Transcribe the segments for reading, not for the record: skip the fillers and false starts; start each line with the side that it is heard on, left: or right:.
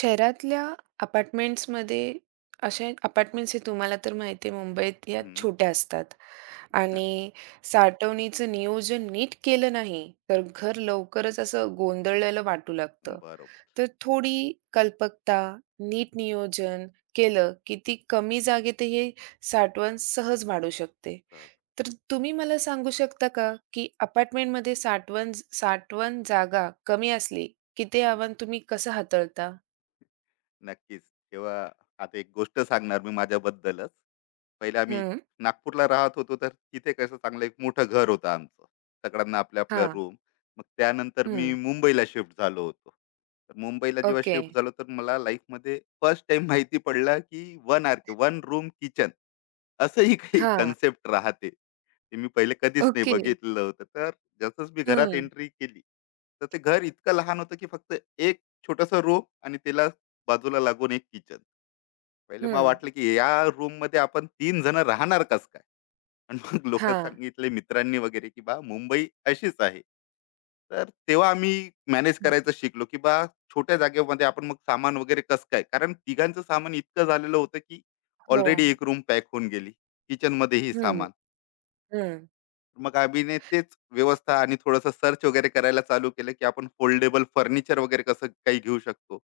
right: शहरातल्या अपार्टमेंट्समध्ये अशा अपार्टमेंट्स हे तुम्हाला तर माहिती आहे मुंबईत या
left: हं,
right: छोट्या असतात आणि साठवणीचं नियोजन नीट केलं नाही तर घर लवकरच असं गोंधळलेलं वाटू लागतं.
left: बरोबर.
right: तर थोडी कल्पकता, नीट नियोजन केलं की ती कमी जागेत हे साठवण सहज वाढू शकते.
left: तर
right: तर तुम्ही मला सांगू शकता का की अपार्टमेंटमध्ये साठवण साठवण जागा कमी असली की ते
left: हं,
right: आव्हान तुम्ही कसं हाताळता?
left: नक्कीच. तेव्हा आता एक गोष्ट सांगणार मी माझ्याबद्दलच. पहिले आम्ही
right: हं,
left: नागपूरला राहत होतो, तर तिथे कसं चांगलं एक मोठं घर होतं आमचं. सगळ्यांना आपल्या-आपल्या
right: हां,
left: रूम. मग त्यानंतर मी
right: हं,
left: मुंबईला शिफ्ट झालो होतो. तर मुंबईला जेव्हा
right: ओके.
left: शिफ्ट झालो, तर मला लाईफमध्ये फर्स्ट टाइम माहिती पडलं, की 1 आर-के, वन रूम किचन असंही काही
right: हां,
left: कन्सेप्ट राहते. ते मी पहिले कधीच नाही
right: ओके.
left: बघितलं होतं. तर जसंच मी घरात
right: हं,
left: एंट्री केली, तर ते घर इतकं लहान होतं, की फक्त एक छोटंसं रूम आणि त्याला बाजूला लागून एक किचन. पहिले मला
right: हं,
left: वाटलं की या रूममध्ये आपण 3 जण राहणार कसं काय? आणि मग लोकं
right: हां,
left: सांगितले मित्रांनी वगैरे की "बा मुंबई अशीच आहे." तर तेव्हा आम्ही मॅनेज करायचं शिकलो की बा छोट्या जागेमध्ये आपण मग सामान वगैरे कसं काय? कारण तिघांचं सामान इतकं झालेलं होतं की
right: हो,
left: ऑलरेडी एक रूम पॅक होऊन गेली. किचनमध्येही
right: हं,
left: सामान.
right: हं.
left: मग अभिने तेच व्यवस्था आणि थोडंसं सर्च वगैरे करायला चालू केलं, की आपण फोल्डेबल फर्निचर वगैरे कसं काही घेऊ शकतो.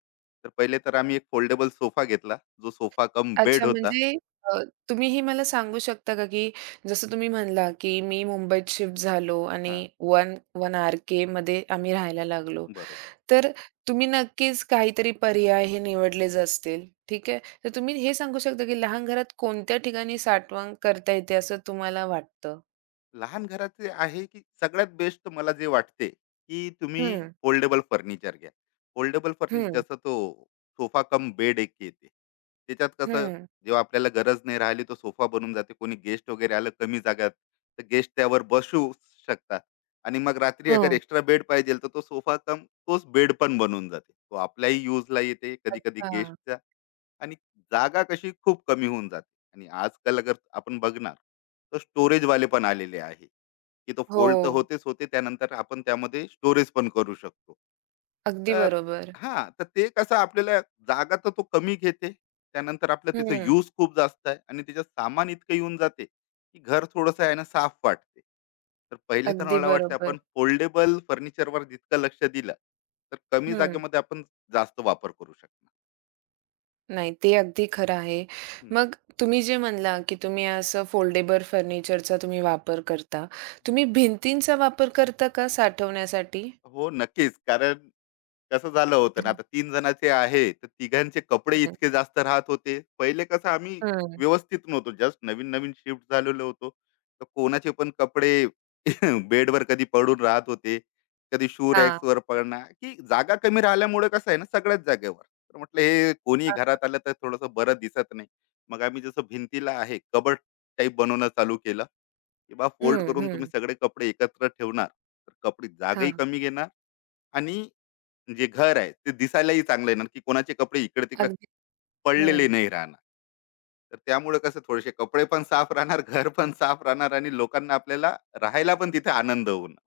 left: तर पहिले तर आम्ही एक फोल्डेबल सोफा घेतला, जो सोफा कम
right: अच्छा
left: बेड होता.
right: म्हणजे अ, तुम्ही हे मला सांगू शकता का, की जसं तुम्ही म्हणला, की मी मुंबईत शिफ्ट झालो
left: हां,
right: आणि वन वन आर-केमध्ये आम्ही राहायला लागलो.
left: बरोबर.
right: तर तुम्ही नक्कीच काहीतरी पर्याय हे निवडलेच असतील, ठीक आहे. तर तुम्ही हे सांगू शकता, की लहान घरात कोणत्या ठिकाणी साठवण करता येते असं तुम्हाला वाटतं?
left: लहान घराचे आहे की सगळ्यात बेस्ट मला जे वाटते की तुम्ही
right: हं,
left: फोल्डेबल फर्निचर घ्या. फोल्डेबल फर्निचर
right: हं,
left: जसं तो सोफा कम बेड एक येते, त्याच्यात कसं
right: हं,
left: जेव्हा आपल्याला गरज नाही राहिली तो सोफा बनून जाते. कोणी गेस्ट वगैरे आलं कमी जागात, तर गेस्ट त्यावर बसू शकतात आणि मग रात्री अगर
right: हं.
left: एक्स्ट्रा बेड पाहिजे तर तो सोफा कम तोच बेड पण बनून जाते. तो आपल्याही यूजला येते कधी कधी
right: अच्छा.
left: गेस्टचा. आणि जागा कशी खूप कमी होऊन जाते. आणि आजकाल अगर आपण बघणार तर storage वाले पण आलेले आहे, की तो
right: हो,
left: फोल्ड तर होतेच होते. त्यानंतर आपण त्यामध्ये स्टोरेज पण करू शकतो.
right: अगदी
left: तर
right: बरोबर.
left: हां, तर ते कसं आपल्याला जागा तर तो कमी घेते. त्यानंतर आपलं त्याचा
right: हं,
left: यूज खूप जास्त आहे आणि त्याच्यात सामान इतकं येऊन जाते, की घर थोडंसं आहे ना साफ वाटते. तर पहिले तर
right: अगदी
left: मला वाटतं
right: बरोबर.
left: आपण फोल्डेबल फर्निचरवर जितकं लक्ष दिलं, तर कमी
right: हं.
left: जागेमध्ये आपण जास्त वापर करू शकणार.
right: नाही, ते अगदी खरं आहे.
left: हं,
right: मग तुम्ही जे म्हणला, की तुम्ही असं फोल्डेबल फर्निचरचा तुम्ही वापर करता.
left: हं.
right: तुम्ही भिंतींचा वापर करता का साठवण्यासाठी?
left: हो, नक्कीच. कारण कसं झालं होतं ना, आता 3 जणाचे आहे, तर तिघांचे कपडे
right: हं,
left: इतके जास्त राहत होते. पहिले कसं आम्ही
right: हं.
left: व्यवस्थित नव्हतो. जस्ट नवीन-नवीन शिफ्ट झालेलो होतो. तर कोणाचे पण कपडे बेडवर कधी पडून राहत होते. कधी शू
right: हा, हा,
left: रॅक्सवर पडणार, की जागा कमी राहिल्यामुळे कसं आहे ना, सगळ्याच जागेवर. तर म्हटलं हे कोणी
right: हां.
left: घरात आलं तर थोडंसं बरं दिसत नाही. मग आम्ही जसं भिंतीला आहे कबर्ड टाइप बनवणं चालू केलं, की बा फोल्ड
right: हं,
left: करून तुम्ही
right: हं.
left: सगळे कपडे एकत्र ठेवणार, तर कपडे जागाही
right: हां,
left: कमी घेणार आणि जे घर आहे ते दिसायलाही चांगलं आहे ना, की कोणाचे कपडे इकडे-तिकडे
right: अगदी
left: पडलेले
right: हं.
left: नाही राहणार. तर त्यामुळे कसं थोडेसे कपडे पण साफ राहणार, घर पण साफ राहणार आणि लोकांना आपल्याला राहायला पण तिथे आनंद होणार.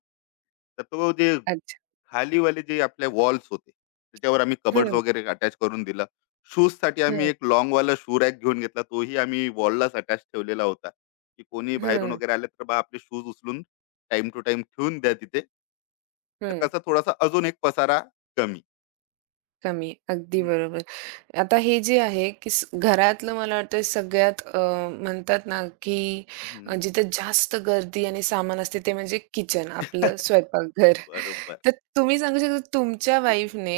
left: तर तो जे
right: अच्छा.
left: खालीवाले जे आपले वॉल्स होते, त्याच्यावर आम्ही कबर्ड्स
right: हं,
left: वगैरे अटॅच करून दिलं. शूजसाठी आम्ही
right: हं,
left: एक लाँगवाला शू रॅक घेऊन घेतला. तोही आम्ही वॉललाच अटॅच ठेवलेला होता, की कोणी बाहेरून
right: हं,
left: वगैरे आले तर बा आपले शूज उचलून टाईम टू टाईम ठेवून द्या तिथे. तर
right: हं.
left: कसा थोडासा अजून एक पसारा कमी.
right: कमी. अगदी बरोबर. आता हे जे आहे, की घरातलं मला वाटतं सगळ्यात म्हणतात ना, की
left: हं.
right: जिथे जास्त गर्दी आणि सामान असते ते म्हणजे किचन, आपलं स्वयंपाकघर.
left: बरोबर.
right: तर तुम्ही सांगू शकता तुमच्या वाईफने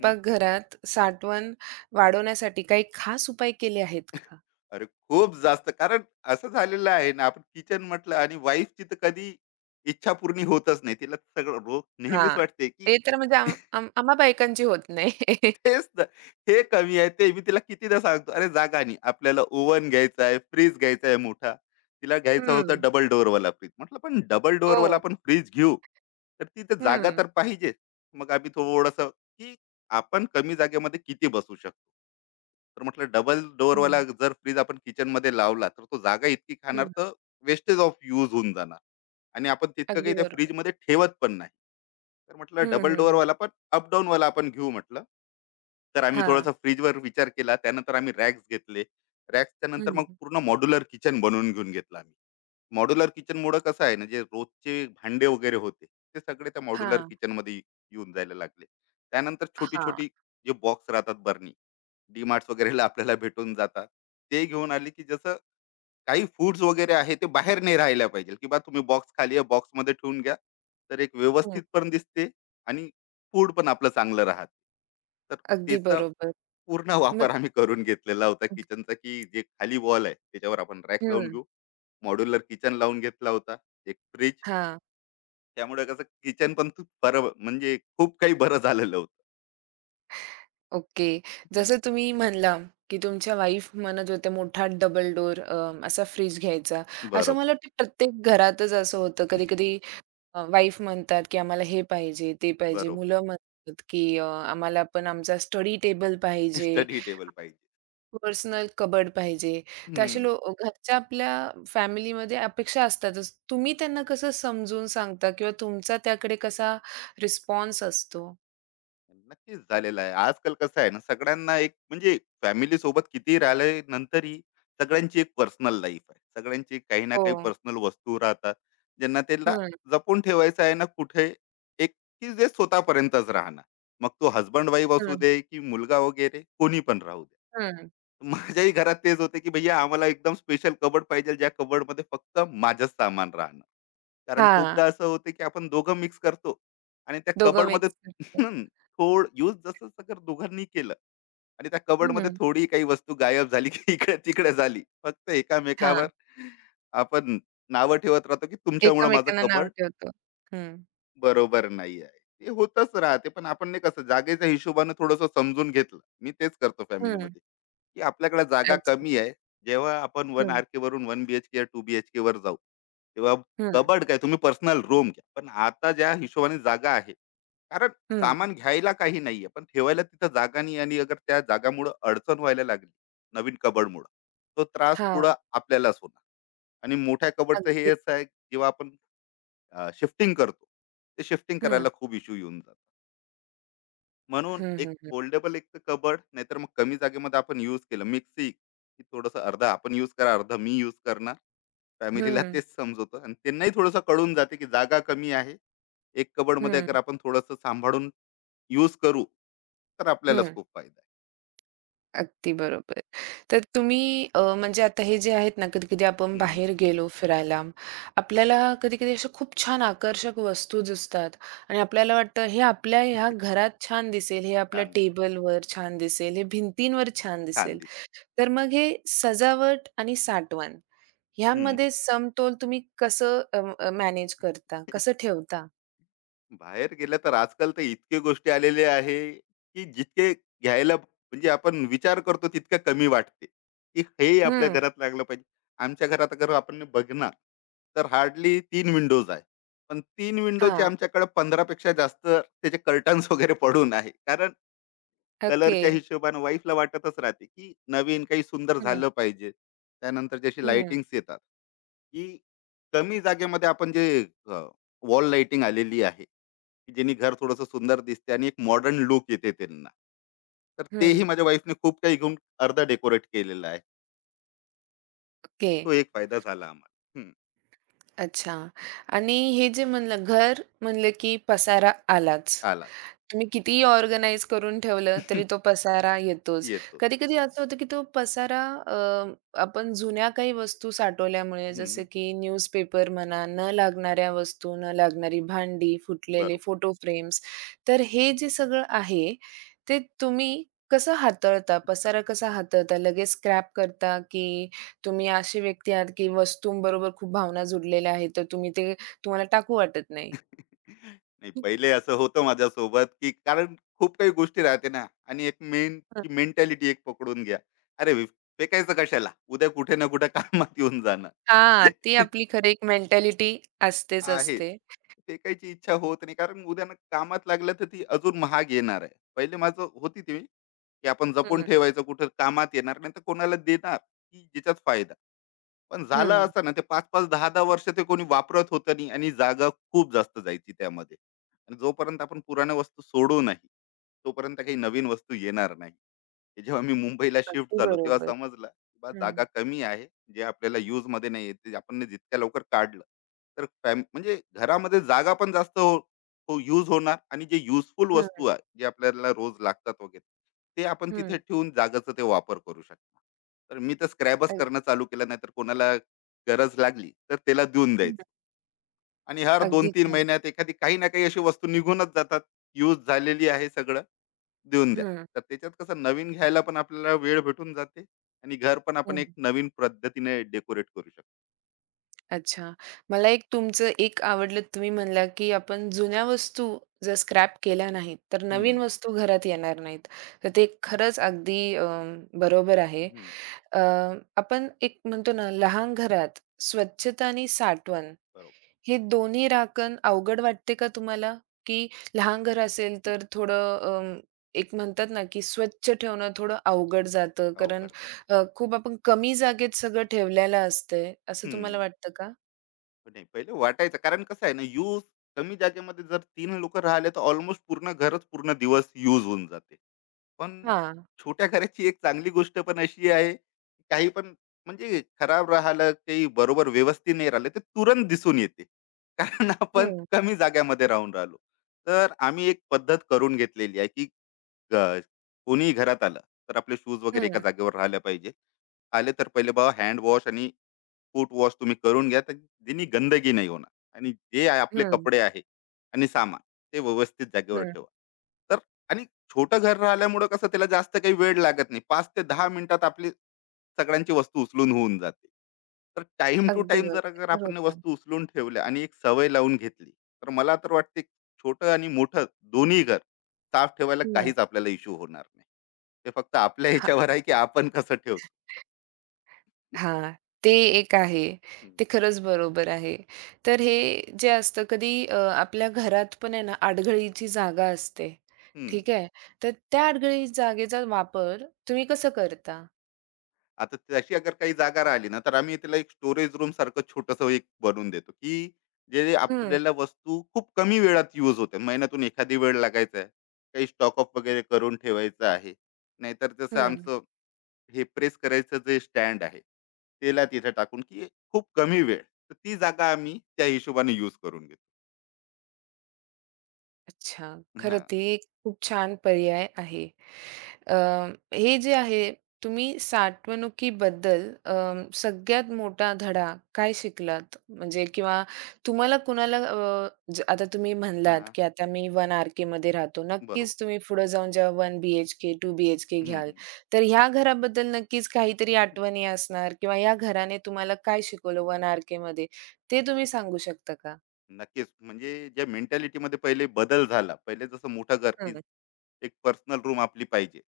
left: हं.
right: साठवण वाढवण्यासाठी काही खास उपाय केले आहेत का?
left: अरे, खूप जास्त. कारण असं झालेलं आहे ना, आपण किचन म्हटलं आणि वाईफची तर कधी इच्छा पूर्ण होतच नाही. तिला सगळं रोज नेहमीच
right: हां,
left: वाटते, की
right: ते तर म्हणजे आम आम आम्हा बायकांची होत नाही.
left: तेच ना. हे कमी आहे ते मी तिला कितीदा सांगतो, "अरे जागा नाही. आपल्याला ओव्हन घ्यायचा आहे, फ्रिज घ्यायचा आहे मोठा." तिला घ्यायचा होता
right: हं,
left: डबल डोअरवाला फ्रिज. म्हटलं, "पण डबल डोअरवाला
right: हो.
left: आपण फ्रिज घेऊ, तर तिथे जागा
right: हं,
left: तर पाहिजे." मग आम्ही थोडंसं की आपण कमी जागेमध्ये किती बसू शकतो. तर म्हटलं डबल
right: हं,
left: डोअरवाला जर फ्रिज आपण किचनमध्ये लावला, तर तो जागा इतकी
right: हं.
left: खाणार, तर वेस्टेज ऑफ यूज होऊन जाणार आणि आपण तितकं
right: अगदी
left: काही त्या
right: बरोबर.
left: फ्रिजमध्ये ठेवत पण नाही. तर
right: हं,
left: म्हटलं डबल
right: हं, हं.
left: डोअरवाला पण अप वाला आपण घेऊ म्हटलं. तर आम्ही
right: हां,
left: थोडासा फ्रीजवर विचार केला. त्यानंतर आम्ही रॅक्स घेतले. रॅक्सच्या नंतर
right: हं.
left: मग पूर्ण मॉड्युलर किचन बनवून घेऊन घेतलं आम्ही. मॉड्युलर किचनमुळं कसं आहे ना, जे रोजचे भांडे वगैरे होते, ते सगळे त्या मॉड्युलर
right: हां,
left: किचनमध्ये येऊन जायला लागले. त्यानंतर
right: हां.
left: छोटी-छोटी जे बॉक्स राहतात बरणी, DMarts वगैरेला आपल्याला भेटून जातात. ते घेऊन आले, की जसं काही फूड्स वगैरे आहे ते बाहेर नाही राहायला पाहिजे, की बा तुम्ही बॉक्स खाली आहे बॉक्समध्ये ठेवून घ्या. तर एक व्यवस्थित पण दिसते आणि फूड पण आपलं चांगलं राहतं. तर
right: अगदी
left: त्याचा
right: बरोबर.
left: पूर्ण वापर
right: मग
left: आम्ही करून घेतलेला होता किचनचा, की जे खाली वॉल आहे त्याच्यावर आपण रॅक लावून
right: हं.
left: घेऊ. मॉड्युलर किचन लावून घेतला होता. एक फ्रिज.
right: हां.
left: त्यामुळे कसं किचन पण खूप बरं म्हणजे खूप काही बरं झालेलं होतं.
right: ओके.
left: हं.
right: जसं तुम्ही म्हणला, की तुमच्या वाईफ म्हणत होत्या मोठा डबल डोअर असा फ्रीज घ्यायचा. असं
left: बरोबर,
right: मला वाटतं प्रत्येक घरातच असं होतं. कधी-कधी वाईफ म्हणतात, की आम्हाला हे पाहिजे, ते पाहिजे.
left: बरोबर.
right: मुलं म्हणतात, की आम्हाला पण आमचा स्टडी टेबल पाहिजे.
left: स्टडी टेबल पाहिजे.
right: पर्सनल कबड पाहिजे. तर असे
left: हं.
right: घरच्या आपल्या फॅमिलीमध्ये अपेक्षा असतातच. तुम्ही त्यांना कसं समजून सांगता किंवा तुमचा त्याकडे कसा रिस्पॉन्स असतो?
left: नक्कीच झालेला आहे. आजकाल कसं आहे ना, सगळ्यांना एक म्हणजे फॅमिली सोबत कितीही राहिले नंतरही सगळ्यांची एक पर्सनल लाईफ आहे. सगळ्यांची काही ना
right: हो.
left: काही पर्सनल वस्तू राहतात, ज्यांना त्याला
right: हं,
left: जपून ठेवायचं आहे ना कुठे एक की जे स्वतःपर्यंतच राहणार. मग तो हसबंड वाईफ असू
right: हं,
left: दे की मुलगा वगैरे कोणी पण राहू दे.
right: हं.
left: माझ्याही घरात तेच होते की भैया आम्हाला एकदम स्पेशल कबोर्ड पाहिजे ज्या कबोर्डमध्ये फक्त माझंच सामान राहणार. कारण
right: हां,
left: खूपदा असं होतं की आपण दोघं मिक्स करतो आणि त्या
right: दोघं
left: कबोर्डमध्ये
right: मिक्स करतो.
left: थोड यूज जसं अगर दोघांनी केलं आणि त्या कबडमध्ये
right: हं,
left: थोडी काही वस्तू गायब झाली की इकडे-तिकडे झाली. फक्त एकामेकावर
right: हां.
left: आपण नावं ठेवत राहतो की तुमच्यामुळं माझं
right: एकमेकांना नाव
left: कबड
right: ठेवतो. हं,
left: बरोबर नाही आहे. ते होतच राहते. पण आपण नाही कसं जागेच्या हिशोबाने थोडंसं समजून घेतलं. मी तेच करतो
right: हं.
left: फॅमिलीमध्ये. की आपल्याकडे जागा
right: अच्छा.
left: कमी आहे. जेव्हा आपण 1
right: हं,
left: आर-के वरून 1 बी-एच-के, 2 बी-एच-के वर जाऊ, तेव्हा
right: हं,
left: कबड काय तुम्ही पर्सनल रूम घ्या. पण आता ज्या हिशोबाने जागा आहे, कारण
right: हं.
left: सामान घ्यायला काही नाहीये, पण ठेवायला तिथं जागा नाही आणि अगर त्या जागामुळं अडचण व्हायला लागली, नवीन कबडमुळं, तो त्रास
right: हां,
left: पुढं आपल्यालाच होणार. आणि मोठ्या कबडचं हे
right: अगदी.
left: असं आहे, जेव्हा आपण शिफ्टिंग करतो, ते शिफ्टिंग
right: हं,
left: करायला खूप इश्यू येऊन जातो. म्हणून
right: हं,
left: एक
right: हं, हं.
left: फोल्डेबल एक तर कबड नाहीतर मग कमी जागेमध्ये आपण यूज केलं मिक्सी की थोडंसं अर्धा आपण यूज करा अर्धा मी यूज करणार. फॅमिलीला
right: हं,
left: तेच समजवतो आणि त्यांनाही थोडंसं कळून जाते की जागा कमी आहे. एक कबडमध्ये अगर
right: हं,
left: आपण थोडंसं सांभाळून यूज करू तर आपल्यालाच
right: हं.
left: खूप फायदा आहे.
right: अगदी बरोबर. तर तुम्ही म्हणजे आता हे जे आहेत ना, कधी-कधी आपण
left: हम्म,
right: बाहेर गेलो फिरायला, आपल्याला कधी-कधी अशा खूप छान आकर्षक वस्तू दिसतात आणि आपल्याला वाटतं हे आपल्या ह्या घरात छान दिसेल, हे आपल्या
left: छान दिसेल.
right: टेबलवर छान दिसेल, हे भिंतींवर छान
left: छान
right: दिसेल.
left: दिसेल.
right: तर मग हे सजावट आणि साठवण
left: हम्म.
right: ह्यामध्ये समतोल तुम्ही कसं मॅनेज करता? कसं ठेवता?
left: बाहेर गेलं तर आजकाल तर इतके गोष्टी आलेले आहे की जितके घ्यायला म्हणजे आपण विचार करतो तितकं कमी वाटते की हे आपल्या
right: हं.
left: घरात लागलं पाहिजे. आमच्या घरात अगर आपण बघणार तर हार्डली तीन विंडोज आहे, पण तीन विंडोचे
right: हां.
left: आमच्याकडे पंधरापेक्षा जास्त त्याचे कर्टन्स वगैरे पडून आहे. कारण
right: ओके.
left: कलरच्या हिशोबानं वाईफला वाटतच राहते की नवीन काही सुंदर
right: हं,
left: झालं पाहिजे. त्यानंतर जशी
right: हं,
left: लाइटिंग्स येतात, की कमी जागेमध्ये आपण जे वॉल लाइटिंग आलेली आहे, की ज्यांनी घर थोडंसं सुंदर दिसते आणि एक मॉडर्न लुक येते त्यांना. तर तेही
right: हं.
left: माझ्या वाईफने खूप काही घेऊन अर्धं डेकोरेट केलेलं आहे.
right: ओके.
left: तो एक फायदा झाला आम्हाला. हं,
right: अच्छा. आणि हे जे म्हणलं घर म्हणलं की पसारा आलाच.
left: आलाच.
right: तुम्ही कितीही ऑर्गनाइज करून ठेवलं तरी तो पसारा येतोच.
left: येतो.
right: कधी-कधी असं होतं, की तो पसारा अ, आपण जुन्या काही वस्तू साठवल्यामुळे
left: हं,
right: जसं
left: हं.
right: की न्यूजपेपर म्हणा, न लागणाऱ्या वस्तू, न लागणारी भांडी, फुटलेले
left: बरोबर.
right: Photo frames. तर हे जे सगळं आहे, ते तुम्ही कसं हाताळता? पसारा कसा हाताळता? लगेच स्क्रॅप करता, की तुम्ही अशी व्यक्ती आहात, की वस्तूंबरोबर खूप भावना जुडलेल्या आहेत, तर तुम्ही ते तुम्हाला टाकू वाटत नाही?
left: नाही, पहिले असं होतं माझ्यासोबत, की कारण खूप काही गोष्टी राहते ना आणि एक मेन ती मेंटॅलिटी एक पकडून घ्या. अरे, फेकायचं कशाला? उद्या कुठे ना कुठे कामात येऊन जाणार.
right: हां, ती आपली खरी एक मेंटॅलिटी असतेच
left: आहेच.
right: असते.
left: फेकायची इच्छा होत नाही कारण उद्यानं कामात लागलं तर ती अजून महाग येणार आहे. पहिले माझं होती ती, की आपण जपून
right: हं,
left: ठेवायचं कुठं कामात येणार नाही तर कोणाला देणार की ज्याच्यात फायदा. पण झालं
right: हं.
left: असं ना ते 5-5, 10-10 वर्ष ते कोणी वापरत होतं नाही आणि जागा खूप जास्त जायची त्यामध्ये. आणि जोपर्यंत आपण पुराण्या वस्तू सोडू नाही, तोपर्यंत काही नवीन वस्तू येणार नाही. हे जेव्हा मी मुंबईला शिफ्ट
right: अगदी
left: झालो तेव्हा
right: बरोबर.
left: समजलं, की बा
right: हं,
left: जागा कमी आहे. जे आपल्याला युजमध्ये नाही येत आपण जितक्या लवकर काढलं, तर म्हणजे घरामध्ये जागा पण जास्त हो, हो यूज होणार आणि जे युजफुल वस्तू
right: हं,
left: आहे जे आपल्याला रोज लागतात वगैरे ते आपण
right: हं.
left: तिथे ठेवून जागाचा ते वापर करू शकतो. तर मी तर स्क्रॅबच
right: अग
left: करणं चालू केलं. नाही तर कोणाला गरज लागली तर त्याला देऊन
right: हं,
left: द्यायचं आणि हर दोन
right: अगदी
left: तीन
right: छान.
left: महिन्यात एखादी काही ना काही अशी वस्तू निघूनच जातात. यूज झालेली आहे सगळं, देऊन द्या.
right: हं,
left: तर त्याच्यात कसं नवीन घ्यायला पण आपल्याला वेळ भेटून जाते आणि घर पण आपण
right: हं.
left: एक नवीन पद्धतीने डेकोरेट करू शकतो.
right: अच्छा. मला एक तुमचं एक आवडलं तुम्ही म्हणला, की आपण जुन्या वस्तू जर स्क्रॅप केल्या नाहीत, तर नवीन
left: हम्म,
right: वस्तू घरात येणार नाहीत. तर ते खरंच अगदी बरोबर आहे.
left: हम्म,
right: अ, आपण एक म्हणतो ना, लहान घरात स्वच्छता आणि साठवण
left: बरोबर.
right: हे दोन्ही राखण अवघड वाटते का तुम्हाला? की लहान घर असेल
left: हम्म,
right: तर थोडं एक म्हणतात ना, की स्वच्छ ठेवणं थोडं अवघड जातं कारण
left: अवघड जाते.
right: खूप आपण कमी जागेत सगळं ठेवलेलं असतंय, असं
left: हं.
right: तुम्हाला वाटतं का?
left: पण नाही, पहिले वाटायचं. कारण कसं आहे ना, यूज कमी जागेमध्ये जर तीन लोकं राहिले, तर ऑलमोस्ट पूर्ण घरच पूर्ण दिवस यूज होऊन जाते. पण
right: हां.
left: छोट्या घराची एक चांगली गोष्ट पण अशी आहे, काही पण म्हणजे खराब राहिलं, काही बरोबर व्यवस्थित नाही राहिलं, ते तुरंत दिसून येते. कारण आपण
right: हं,
left: कमी जागेमध्ये राहून राहिलो. तर आम्ही एक पद्धत करून घेतलेली आहे, की अ, कोणीही घरात आलं, तर आपले शूज वगैरे एका
right: हं,
left: जागेवर राहिल्या पाहिजे. आले तर पहिले बाबा हँड वॉश आणि फूट वॉश तुम्ही करून घ्या, तर जेणे गंदगी नाही होणार आणि जे आहे आपले
right: हं,
left: कपडे आहे आणि सामान ते व्यवस्थित जागेवर
right: हं.
left: ठेवा. तर आणि छोटं घर राहिल्यामुळं कसं त्याला जास्त काही वेळ लागत नाही. 5 ते 10 मिनिटात आपली सगळ्यांची वस्तू उचलून होऊन जाते. तर टाईम टू
right: अगदी
left: टाईम
right: बरोबर.
left: जर
right: ते
left: अगर
right: तर
left: आपण
right: होतं.
left: वस्तू उचलून ठेवल्या आणि एक सवय लावून घेतली, तर मला तर वाटते छोटं आणि मोठं दोन्ही घर साफ ठेवायला
right: हं.
left: काहीच आपल्याला इश्यू होणार नाही. ते फक्त आपल्या
right: हां,
left: ह्याच्यावर आहे की आपण कसं ठेवतो.
right: हां. ते एक आहे. ते खरंच बरोबर आहे. तर हे जे असतं कधी आपल्या घरात पण आहे ना अडगळीची जागा असते.
left: हं.
right: ठीक आहे. तर त्या अडगळी जागेचा वापर तुम्ही कसं करता?
left: आता तशी अगर काही जागा राहिली ना, तर आम्ही त्याला एक स्टोरेज रूम सारखं छोटस एक बनवून देतो, की जे
right: हं,
left: आपल्याला वस्तू खूप कमी वेळात यूज होते, महिन्यातून एखादी वेळ लागायचा आहे, काही स्टॉक ऑफ वगैरे करून ठेवायचं आहे, नाहीतर जसं
right: हं.
left: आमचं हे प्रेस करायचं जे स्टँड आहे त्याला तिथे टाकून की खूप कमी वेळ, तर ती जागा आम्ही त्या हिशोबाने यूज करून घेतो.
right: अच्छा. खरं
left: हा,
right: ते एक खूप छान पर्याय आहे. अ, हे जे आहे तुम्ही साठवणुकीबद्दल सगळ्यात मोठा धडा काय शिकलात? म्हणजे किंवा तुम्हाला कुणाला आता तुम्ही म्हणलात,
left: हा,
right: की आता मी वन आर-केमध्ये राहतो.
left: बरोबर.
right: नक्कीच तुम्ही पुढे जाऊन जेव्हा 1 बी-एच-के, 2 बी-एच-के
left: हम्म,
right: घ्याल,
left: हम्म.
right: तर ह्या घराबद्दल नक्कीच काहीतरी आठवणी असणार किंवा या घराने तुम्हाला काय शिकवलं 1 आर-केमध्ये ते तुम्ही सांगू शकता का?
left: नक्कीच म्हणजे ज्या मेंटॅलिटीमध्ये पहिले बदल झाला, पहिले जसं मोठं घर की
right: हं.
left: एक पर्सनल रूम आपली पाहिजे.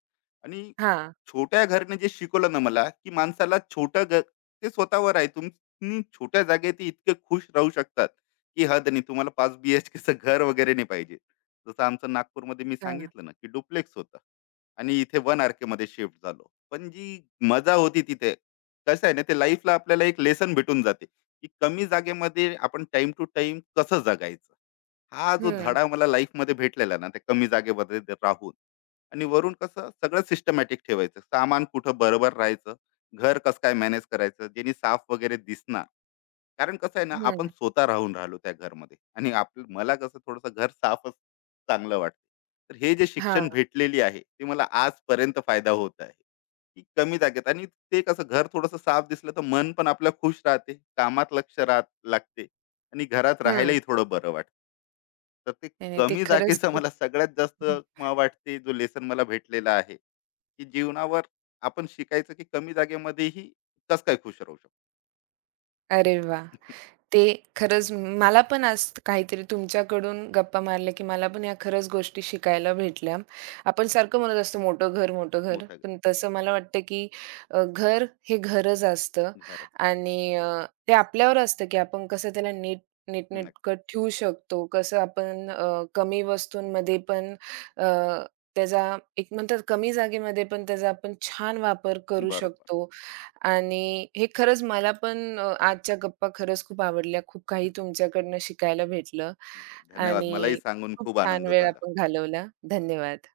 left: आणि
right: हां,
left: छोट्या घरने जे शिकवलं ना मला, की माणसाला छोटं घर ते स्वतःवर आहे. तुम्ही छोट्या जागेत इतके खुश राहू शकतात, की हद नाही. तुम्हाला 5 बी-एच-केचं घर वगैरे नाही पाहिजे. जसं आमचं नागपूरमध्ये मी
right: हां.
left: सांगितलं ना, की डुप्लेक्स होतं आणि इथे 1 आर-केमध्ये शिफ्ट झालो. पण जी मजा होती तिथे, कसं आहे ना, ते लाईफला आपल्याला एक लेसन भेटून जाते, की कमी जागेमध्ये आपण टाईम टू टाईम कसं जगायचं. हा जो
right: हं,
left: धडा मला लाईफमध्ये भेटलेला ना, ते कमी जागेमध्ये ते राहून आणि वरून कसं सगळं सिस्टमॅटिक ठेवायचं. सामान कुठं बरोबर राहायचं, घर कसं काय मॅनेज करायचं, जेणे साफ वगैरे दिसणार. कारण कसं आहे ना, आपण
right: हं.
left: स्वतः राहून राहिलो त्या घरमध्ये आणि मला कसं थोडंसं घर साफच चांगलं वाटतं. तर हे जे
right: हां,
left: शिक्षण भेटलेली आहे, ते मला आजपर्यंत फायदा होत आहे, की कमी जागेत आणि ते कसं घर थोडंसं साफ दिसलं, तर मन पण आपलं खुश राहते, कामात लक्ष लागते आणि घरात
right: हं.
left: राहायलाही थोडं बरं वाटतं. तर ते
right: नाही, नाही. ते
left: कमी
right: खरंच
left: जागेचं
right: खूप
left: मला सगळ्यात जास्त मला वाटते जो लेसन मला भेटलेला आहे, की जीवनावर आपण शिकायचं, की कमी जागेमध्येही कसं काय खुश राहू शकतो.
right: अरे वाह! ते खरंच मला पण आज काहीतरी तुमच्याकडून गप्पा मारल्या, की मला पण या खरंच गोष्टी शिकायला भेटल्या. आपण सारखं म्हणत असतो मोठं घर, मोठं घर.
left: मोठं घर.
right: पण तसं मला वाटतं, की घर हे घरच असतं
left: घरात असते.
right: आणि ते आपल्यावर असतं, की आपण कसं त्याला नीट
left: नक्की.
right: नीटनेटकं ठेवू शकतो. कसं आपण कमी वस्तूंमध्ये पण अ, त्याचा एक म्हणतात कमी जागेमध्ये पण त्याचा आपण छान वापर करू
left: बरोबर.
right: शकतो. आणि हे खरंच मला पण आजच्या गप्पा खरंच खूप आवडल्या. खूप काही तुमच्याकडनं शिकायला भेटलं
left: नाही, धन्यवाद. मलाही
right: आणि
left: सांगून
right: खूप
left: खूप
right: छान
left: आनंद
right: वेळ
left: झाला.
right: आपण घालवला. धन्यवाद.